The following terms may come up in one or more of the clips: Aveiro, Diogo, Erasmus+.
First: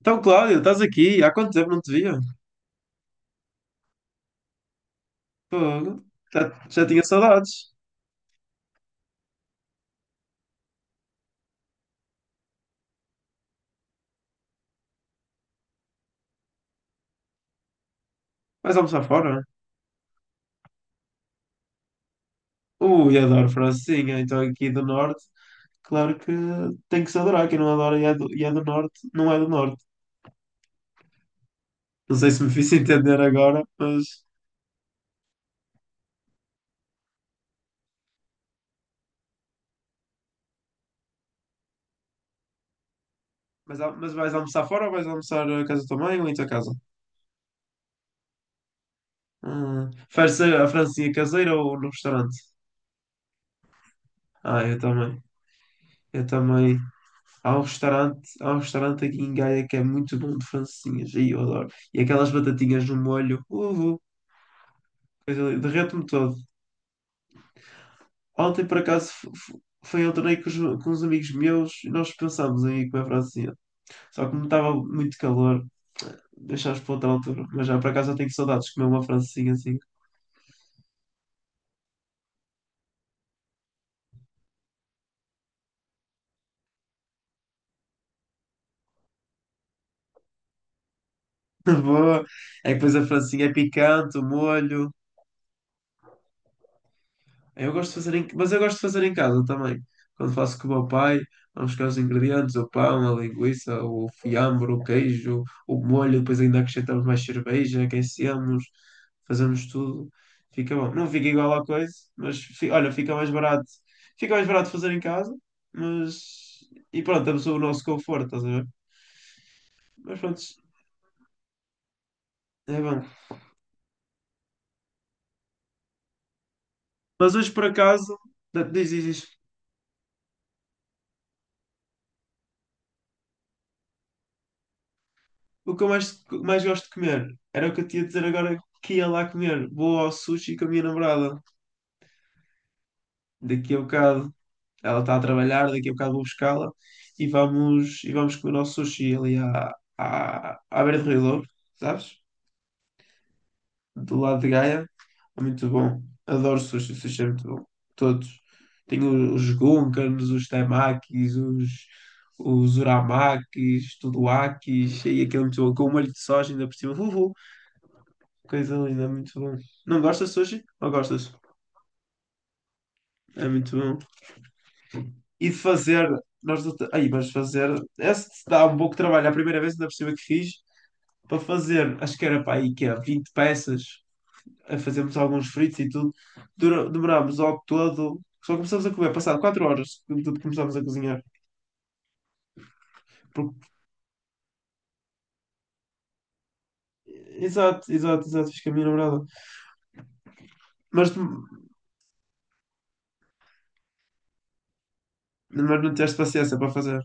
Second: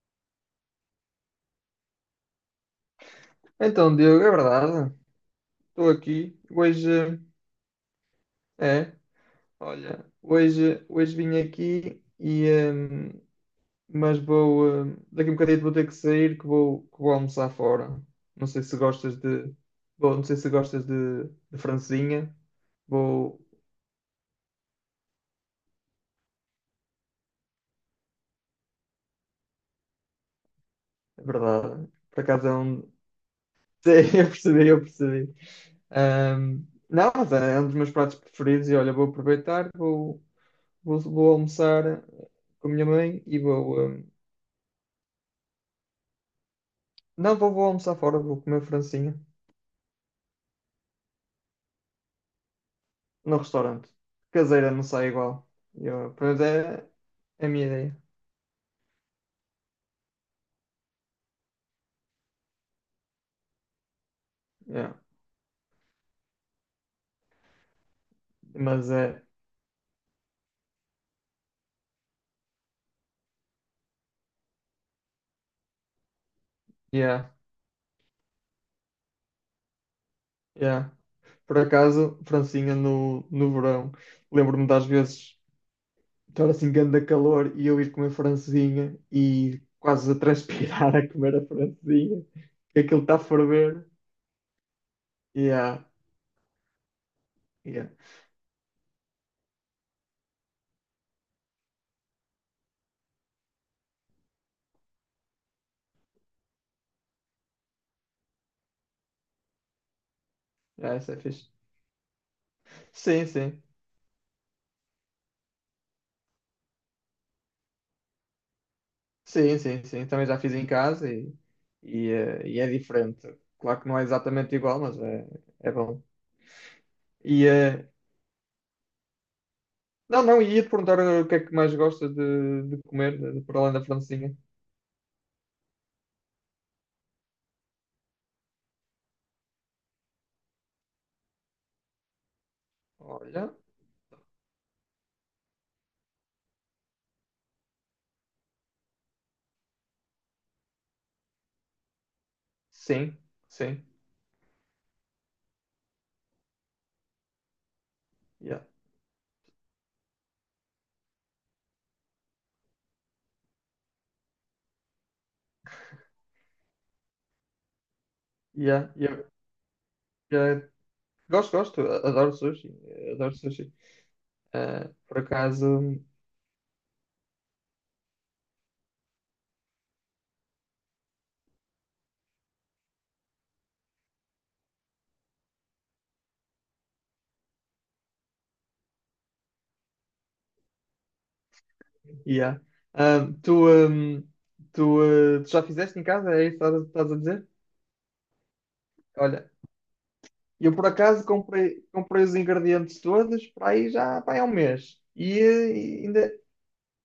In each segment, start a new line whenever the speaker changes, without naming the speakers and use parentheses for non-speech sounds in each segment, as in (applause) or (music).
Então, Cláudio, estás aqui? Há quanto tempo não te via?
Então, Diogo, é verdade. Estou
Fogo.
aqui.
Já
Hoje
tinha saudades.
é, olha, hoje vim aqui e hum, mas vou daqui a um bocadinho vou ter que sair que vou almoçar fora. Não sei se
Vais almoçar
gostas
fora?
de bom, não sei se gostas de francesinha.
Ui,
Vou,
adoro francesinha. Então, aqui do Norte, claro que tem que se adorar. Quem não adora e é do Norte, não é do Norte.
é verdade.
Não
Por
sei se
acaso
me
é
fiz
um.
entender agora,
(laughs) Sim,
mas,
eu percebi, eu percebi. Não, mas é um dos meus pratos preferidos e olha, vou aproveitar, vou almoçar com a minha mãe e vou.
mas, al- mas vais almoçar fora ou vais almoçar a casa também ou em tua casa?
Não, vou almoçar fora, vou comer francinha
Prefere ser a francesinha caseira ou no restaurante?
no restaurante.
Ah,
Caseira
eu
não sai
também.
igual. Eu,
Eu
pois
também.
é a
Há um
minha ideia.
restaurante, há um restaurante aqui em Gaia que é muito bom de francesinhas, e eu adoro. E aquelas batatinhas no molho,
Yeah.
coisa linda, derreto-me todo. Ontem, por
Mas
acaso,
é,
foi ao torneio com uns amigos meus e nós pensámos em ir comer francesinha. Só que como estava muito calor, deixámos para outra
yeah,
altura. Mas já, por acaso, eu tenho saudades de comer uma francesinha assim.
yeah. Por acaso, francinha no verão. Lembro-me das vezes estar assim, grande calor e eu ir comer francesinha e quase a transpirar (laughs) a comer a
(laughs)
francesinha.
Boa! É que
Que
depois
Aquilo
a
está a
francesinha é
ferver.
picante, o molho.
Yeah,
Eu
yeah.
gosto de fazer em... Mas eu gosto de fazer em casa também. Quando faço com o meu pai, vamos buscar os ingredientes, o pão, a linguiça, o fiambre, o queijo, o molho, depois ainda acrescentamos mais cerveja, aquecemos, fazemos tudo. Fica bom.
Yeah,
Não
isso é
fica
fixe.
igual à coisa, mas olha, fica
Sim,
mais
sim.
barato. Fica mais barato fazer em casa, mas. E pronto, temos o nosso conforto, estás a ver?
Sim, sim, sim.
Mas
Também já
pronto,
fiz em casa e é
é bom.
diferente. Claro que não é exatamente igual, mas é bom.
Mas
E,
hoje por
eh,
acaso, diz, diz, diz.
não, não, e ia-te perguntar o que é que mais gostas de comer, por além da francesinha.
O que eu mais gosto de comer. Era o que eu tinha de dizer agora que ia lá comer. Vou ao sushi com a minha namorada.
Olha,
Daqui a bocado ela está a trabalhar, daqui a bocado vou buscá-la e vamos, comer ao sushi ali à beira do Rio Douro, sabes?
sim, sim.
Do lado de Gaia. É muito bom. Adoro sushi, sushi é muito bom. Todos.
Yeah,
Tenho os gunkans, os temakis, os uramakis, tudoakis, e aquele é muito bom, com o molho de soja ainda por cima. Uhul. Coisa
yeah,
linda, é
yeah,
muito bom. Não gostas de
yeah.
sushi? Ou gostas?
Gosto, gosto. Adoro sushi. Adoro
É
sushi.
muito bom.
Por
E de
acaso,
fazer, nós não te- aí, mas fazer, esse dá um pouco de trabalho. A primeira vez ainda por cima que fiz, para fazer, acho que era para aí que é 20 peças, a fazermos alguns fritos e tudo, demorámos ao todo, só começámos a comer, passado 4 horas, de tudo começámos a cozinhar.
yeah. Ah, tu,
Porque-
hum, tu, eh, tu já fizeste em casa? É isso que estás a dizer?
Exato, exato, exato, fiz com a minha namorada.
Olha, e eu, por
Mas,
acaso, comprei os ingredientes todos para aí já vai há um mês.
mas não tiveste
Ainda,
paciência para fazer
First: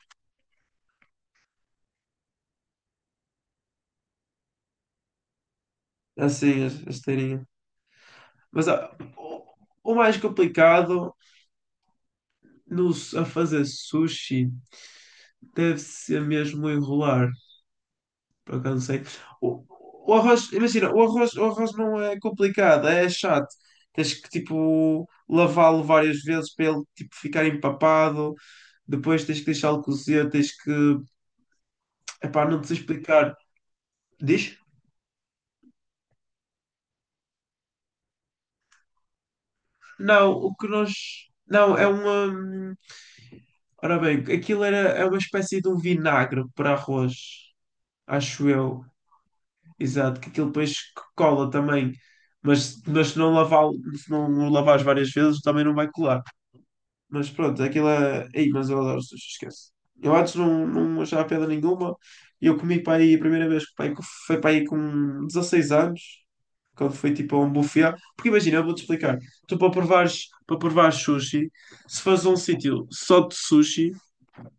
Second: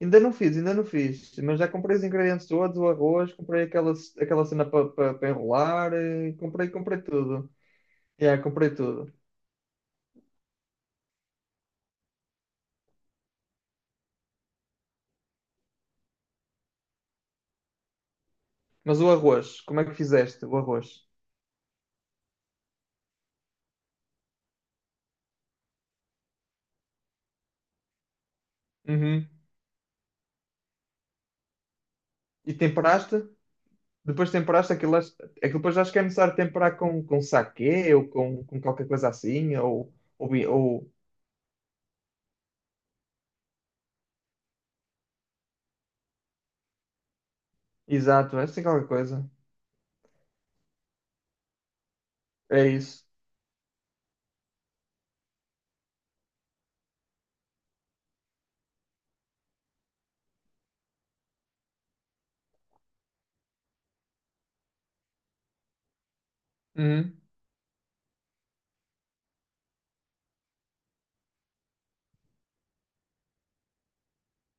ainda não fiz, ainda não fiz. Mas já comprei os ingredientes todos, o arroz, comprei aquela cena para enrolar,
assim, a
comprei,
a
comprei
esteirinha.
tudo. Yeah,
Mas
comprei tudo.
o mais complicado. Não, a fazer sushi deve ser mesmo enrolar, por acaso não
Mas
sei.
o arroz,
O,
como é que
o
fizeste
arroz,
o
imagina, o
arroz?
arroz, o arroz não é complicado, é chato. Tens que tipo lavá-lo várias vezes para ele tipo, ficar empapado, depois
Uhum.
tens que deixá-lo cozer, tens que. Epá,
E
não te sei
temperaste?
explicar.
Depois
Diz?
temperaste aquilo, aquilo depois acho que é necessário temperar com saquê ou com qualquer coisa assim, ou,
Não, o que
ou
nós. Não, é uma. Ora bem, aquilo era, é uma espécie de um vinagre para arroz,
exato, é
acho
assim
eu.
qualquer coisa.
Exato, que aquilo depois cola também.
É
Mas,
isso.
mas se não lavar, se não o lavares várias vezes, também não vai colar. Mas pronto, aquilo é. Ei, mas eu adoro sushi, esquece. Eu antes não achava pedra nenhuma. Eu comi para aí, a primeira vez que foi para aí com 16 anos, quando fui tipo a um buffet. Porque imagina, eu vou-te explicar. Tu para provares sushi, se fazes um sítio só de sushi,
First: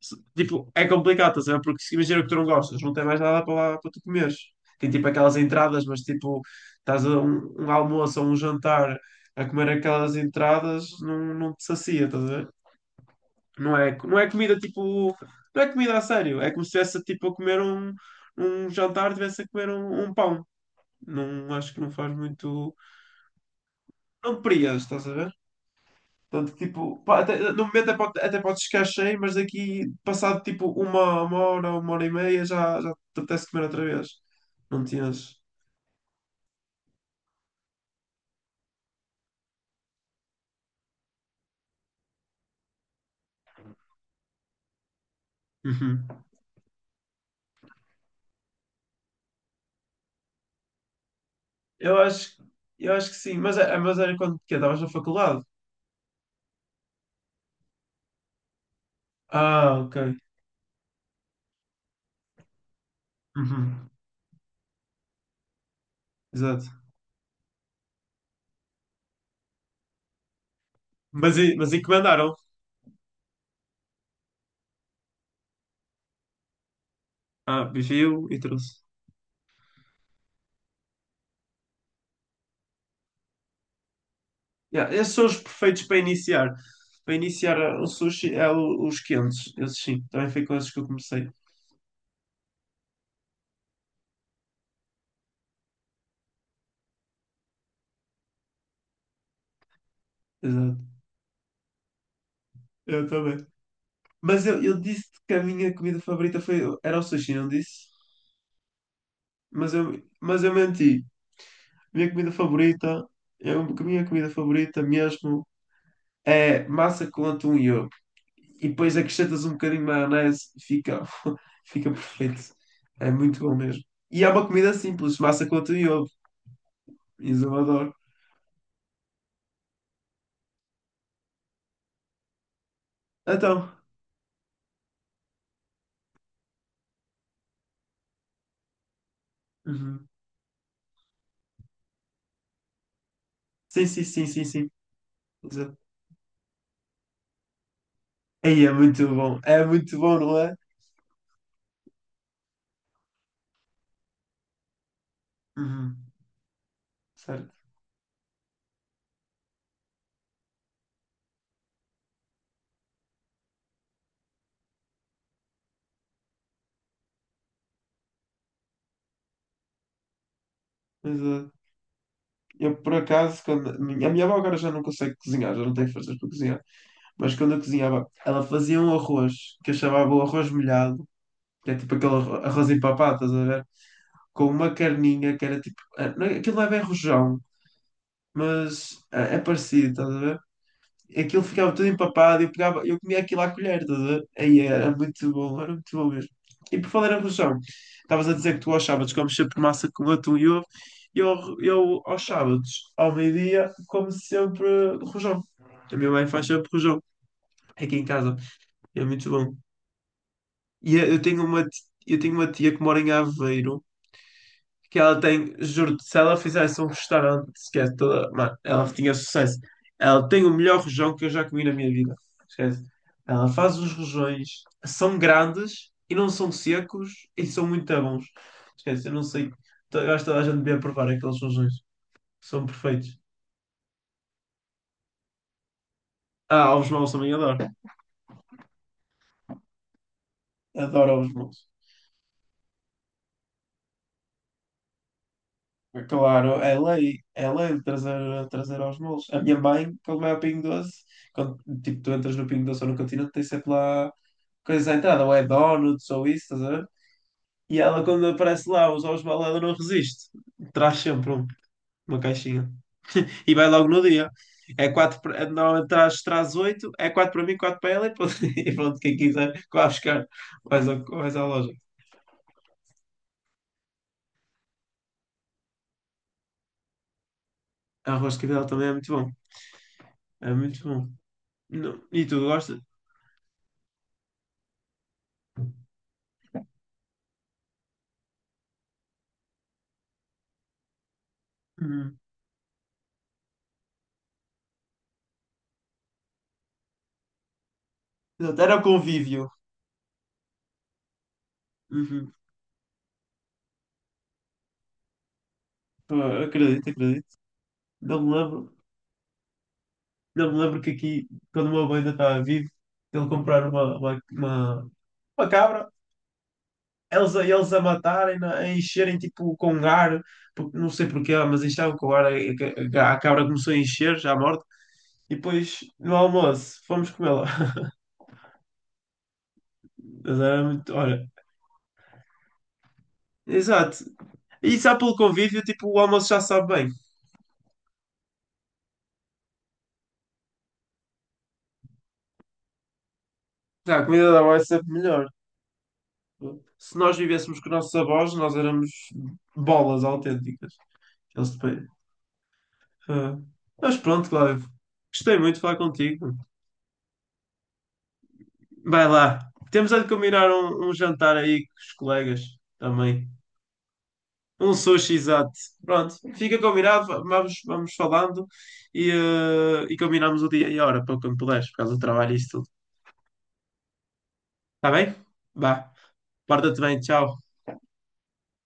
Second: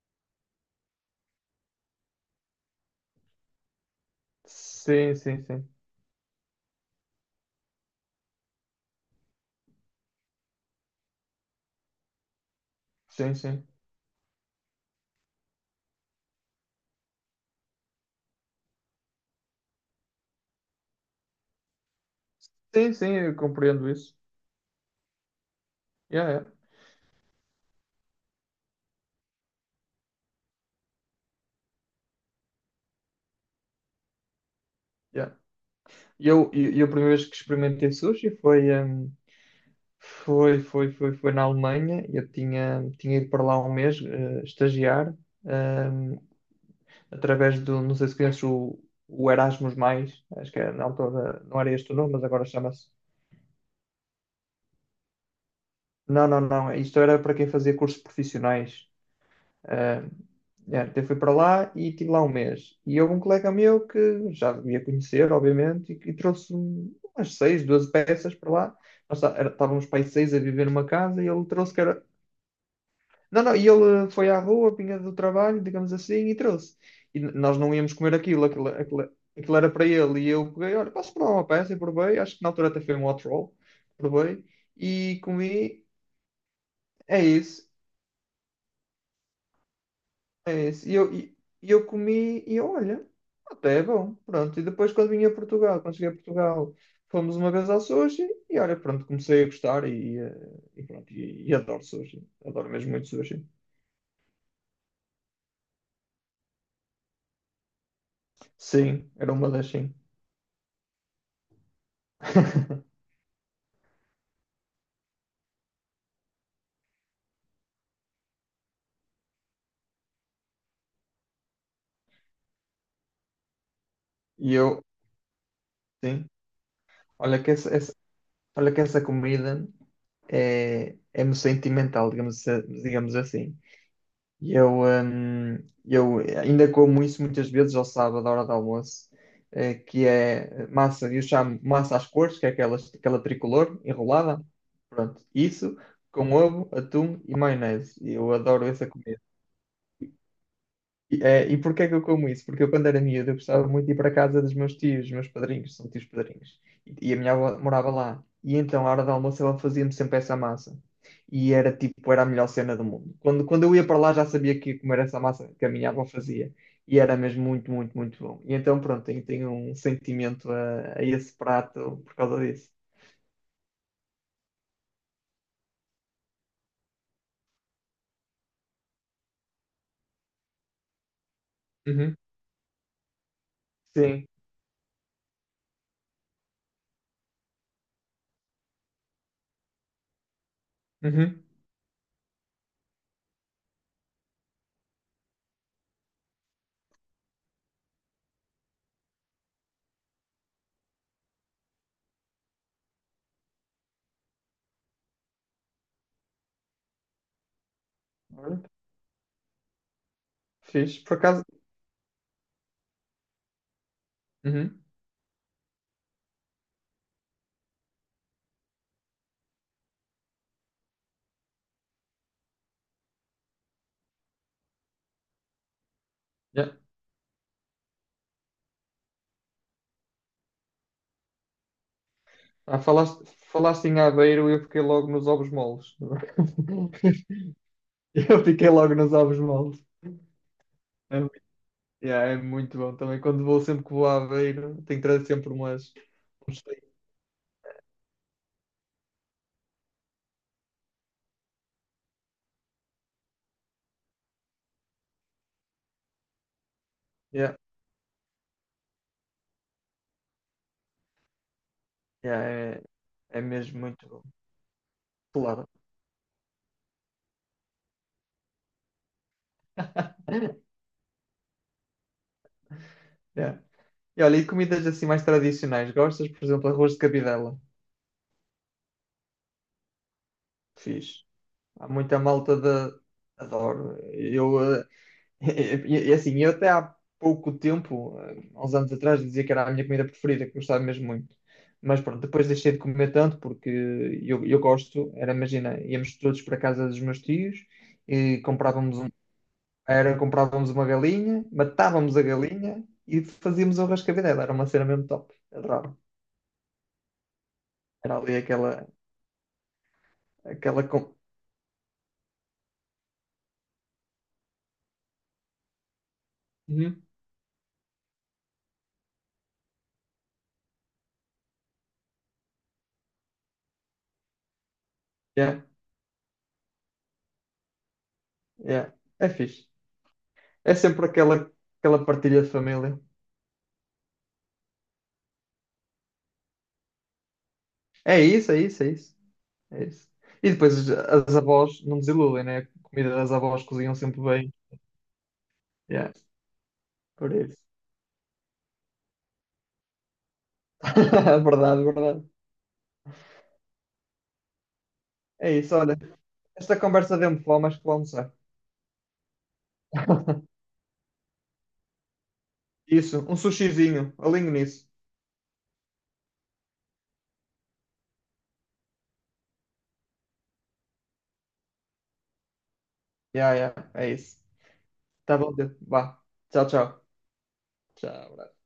tipo, é complicado, estás a ver? Porque se imagina que tu não gostas, não tem mais nada para lá para tu comeres. Tem tipo
Sim,
aquelas
sim, sim.
entradas, mas tipo, estás a um almoço ou um jantar a comer aquelas entradas, não te sacia, estás a ver?
Sim, sim.
Não é comida tipo. Não é comida a sério. É como se estivesse tipo, a comer um jantar, estivesse a comer um pão. Não acho que não faz muito.
Sim, sim, eu compreendo isso.
Não te prias, estás a ver?
Yeah, yeah,
Portanto, tipo, pá, no momento até pode ficar cheio, mas daqui, passado tipo uma hora, uma hora e meia, já te apetece comer outra vez. Não te
yeah.
enches.
E eu, a primeira vez que experimentei sushi foi, foi na Alemanha. Eu tinha ido para lá um mês, estagiar,
Uhum.
hum, através do, não sei se conheces o Erasmus+, Mais, acho que era na altura, não era este o
Eu
nome, mas
acho,
agora chama-se.
eu acho que sim, mas, mas era quando que estavas na faculdade.
Não, não, não. Isto era para quem fazia cursos profissionais.
Ah, ok.
Ah, é, até fui para lá e estive lá um mês. E houve um colega meu
Uhum.
que já devia conhecer, obviamente, e trouxe
Exato.
umas seis, 12 peças para lá. Nós estávamos para aí seis a viver numa casa e
Mas,
ele
e- mas
trouxe que era.
encomendaram.
Não, não, e ele foi à rua, vinha do trabalho, digamos assim, e trouxe. E nós
Ah,
não íamos comer
viu e
aquilo, aquilo,
trouxe.
aquilo, aquilo era para ele. E eu peguei, olha, posso provar uma peça e provei. Acho que na altura até foi um hot roll, provei
Yeah, esses
e
são os perfeitos
comi.
para iniciar. Para
É
iniciar
isso.
o sushi, os quentes. Esses sim, também foi
É
com esses que eu
esse. E eu,
comecei.
e eu comi e eu, olha, até é bom. Pronto. E depois quando vim a Portugal, quando cheguei a Portugal, fomos uma vez ao sushi e olha, pronto, comecei a gostar e
Exato.
pronto, e adoro sushi. Adoro mesmo
Eu
muito sushi.
também. Mas eu disse que a minha comida favorita foi, era o sushi, não disse?
Sim, era uma das
Mas
sim.
eu, mas eu menti. Minha comida
(laughs)
favorita, eu, a minha comida favorita mesmo é massa com atum e ovo. E depois acrescentas um bocadinho de maionese, fica, (laughs) fica perfeito. É muito bom mesmo. E é uma
E
comida
eu,
simples, massa com atum e ovo.
sim, olha
Isso
que
eu
essa,
adoro.
olha que essa comida é-me sentimental, digamos assim.
Então,
E eu ainda como isso muitas vezes ao sábado, à hora do almoço, que
uhum.
é massa, eu chamo massa às cores, que é aquela tricolor
Sim, sim, sim, sim,
enrolada.
sim.
Pronto,
Exato.
isso com ovo, atum e maionese. Eu
Aí
adoro essa comida.
é muito bom, não é?
E porquê que eu como isso? Porque eu, quando era miúdo, eu gostava muito de ir para a casa dos meus tios, dos meus padrinhos, são tios
Uhum,
padrinhos. E a minha avó
certo.
morava lá. E então, à hora do almoço, ela fazia-me sempre essa massa. E era tipo, era a melhor cena do mundo. Quando eu ia para lá, já sabia que ia comer essa massa que a minha avó fazia. E era mesmo muito, muito, muito bom. E então, pronto, tenho um sentimento a
Mas
esse prato por causa disso.
eu, por acaso, quando. A minha avó agora já não consegue cozinhar, já não tem forças para cozinhar. Mas quando eu cozinhava, ela fazia um arroz, que eu chamava o arroz molhado, que é tipo aquele
Uhum.
arroz empapado, estás a ver?
Sim.
Com uma carninha que era tipo. Aquilo não é bem rojão, mas é parecido, estás a ver? Aquilo
Uhum.
ficava tudo empapado, eu pegava, eu comia aquilo à colher, estás a ver? Aí era muito bom mesmo. E por falar em rojão, estavas a dizer que tu aos sábados comes sempre massa com atum e ovo, e eu aos sábados, ao meio-dia, como sempre rojão. A minha mãe faz sempre rojão, aqui em casa,
Olha,
é muito bom. E
fixe.
eu
Por
eu tenho
acaso.
uma tia que mora em Aveiro,
Uhum.
que ela tem, juro-te, se ela fizesse um restaurante, esquece toda, mano, ela tinha sucesso. Ela tem o melhor rojão que eu já comi na minha vida. Esquece. Ela faz os rojões, são grandes e não são
Yeah.
secos e são muito bons. Esquece, eu não sei. Eu acho que toda a gente devia provar aqueles rojões. São
Ah,
perfeitos.
falaste em Aveiro e eu fiquei logo nos ovos moles.
Ah, ovos maus também adoro.
(laughs) Eu fiquei logo nos ovos moles.
Adoro
É,
ovos maus.
yeah, é muito bom também. Quando vou, sempre que vou a Aveiro, tenho que trazer sempre umas.
É claro,
uns
é
tem-
lei, é lei de trazer aos molos. A minha mãe, quando vai ao Pingo Doce, quando tipo, tu entras no Pingo Doce ou no Continente, tem sempre lá coisas à entrada, ou é donuts ou isso, estás a ver?
Yeah,
E ela, quando aparece lá, os ovos balada não resiste, traz sempre um, uma
yeah,
caixinha.
é
E vai
mesmo
logo no
muito bom.
dia.
Claro.
Normalmente traz 8, é 4 para mim, 4 para ela e pronto, (laughs) e pronto, quem quiser, que vá buscar, vais à loja.
Yeah. E olha, e comidas assim mais tradicionais? Gostas, por exemplo, arroz de cabidela?
Arroz de cabidela também é muito bom, é muito bom.
Fiz. Há muita
E tu
malta
gostas?
da. Adoro. Eu (laughs) E assim, eu até há pouco tempo, há uns anos atrás, dizia que era a minha comida preferida, que gostava mesmo muito. Mas
Uhum.
pronto, depois deixei de comer tanto porque eu gosto, era, imagina, íamos todos para a casa dos meus tios e
Exato, era o
comprávamos, um,
convívio.
era, comprávamos uma galinha, matávamos a
Uhum.
galinha e fazíamos o rascavé era uma cena mesmo top, adorava.
Pô, acredito, acredito.
Era
Não me
ali
lembro,
aquela,
não me lembro
aquela...
que
com-
aqui, quando o meu avô ainda estava vivo, ele comprar uma cabra,
Uhum.
eles a matarem, a encherem tipo com ar, porque não sei porquê, mas enchavam com ar, a cabra começou a encher, já morta, e
Yeah,
depois no almoço fomos comê-la. (laughs)
yeah. É fixe.
Mas era
É
muito,
sempre
olha,
aquela, aquela partilha de família.
exato. E só pelo convívio, tipo, o almoço já sabe bem.
É isso, é isso, é isso. É isso. E depois as avós não desiludem, né? A comida das avós cozinham
Já, a
sempre
comida da
bem.
avó é sempre melhor.
Yeah,
Se nós
por
vivêssemos
isso.
com nossos avós, nós éramos bolas autênticas.
(laughs)
Eles
Verdade,
depois.
verdade.
ah. Mas pronto, Cláudio, gostei
É
muito de
isso,
falar
olha.
contigo.
Esta conversa deu-me fome, acho que vou almoçar.
Vai lá. Temos a de combinar um jantar aí com os colegas
Isso,
também.
um sushizinho, alinho
Um
nisso.
sushi, exato. Pronto, fica combinado. Vamos falando e combinamos o dia e a hora para quando puderes, por causa do trabalho e isso tudo.
Yeah, yeah, é isso.
Está bem?
Tá bom, Pedro,
Vá.
vá. Tchau,
Porta-te bem,
tchau.
tchau.
Tchau.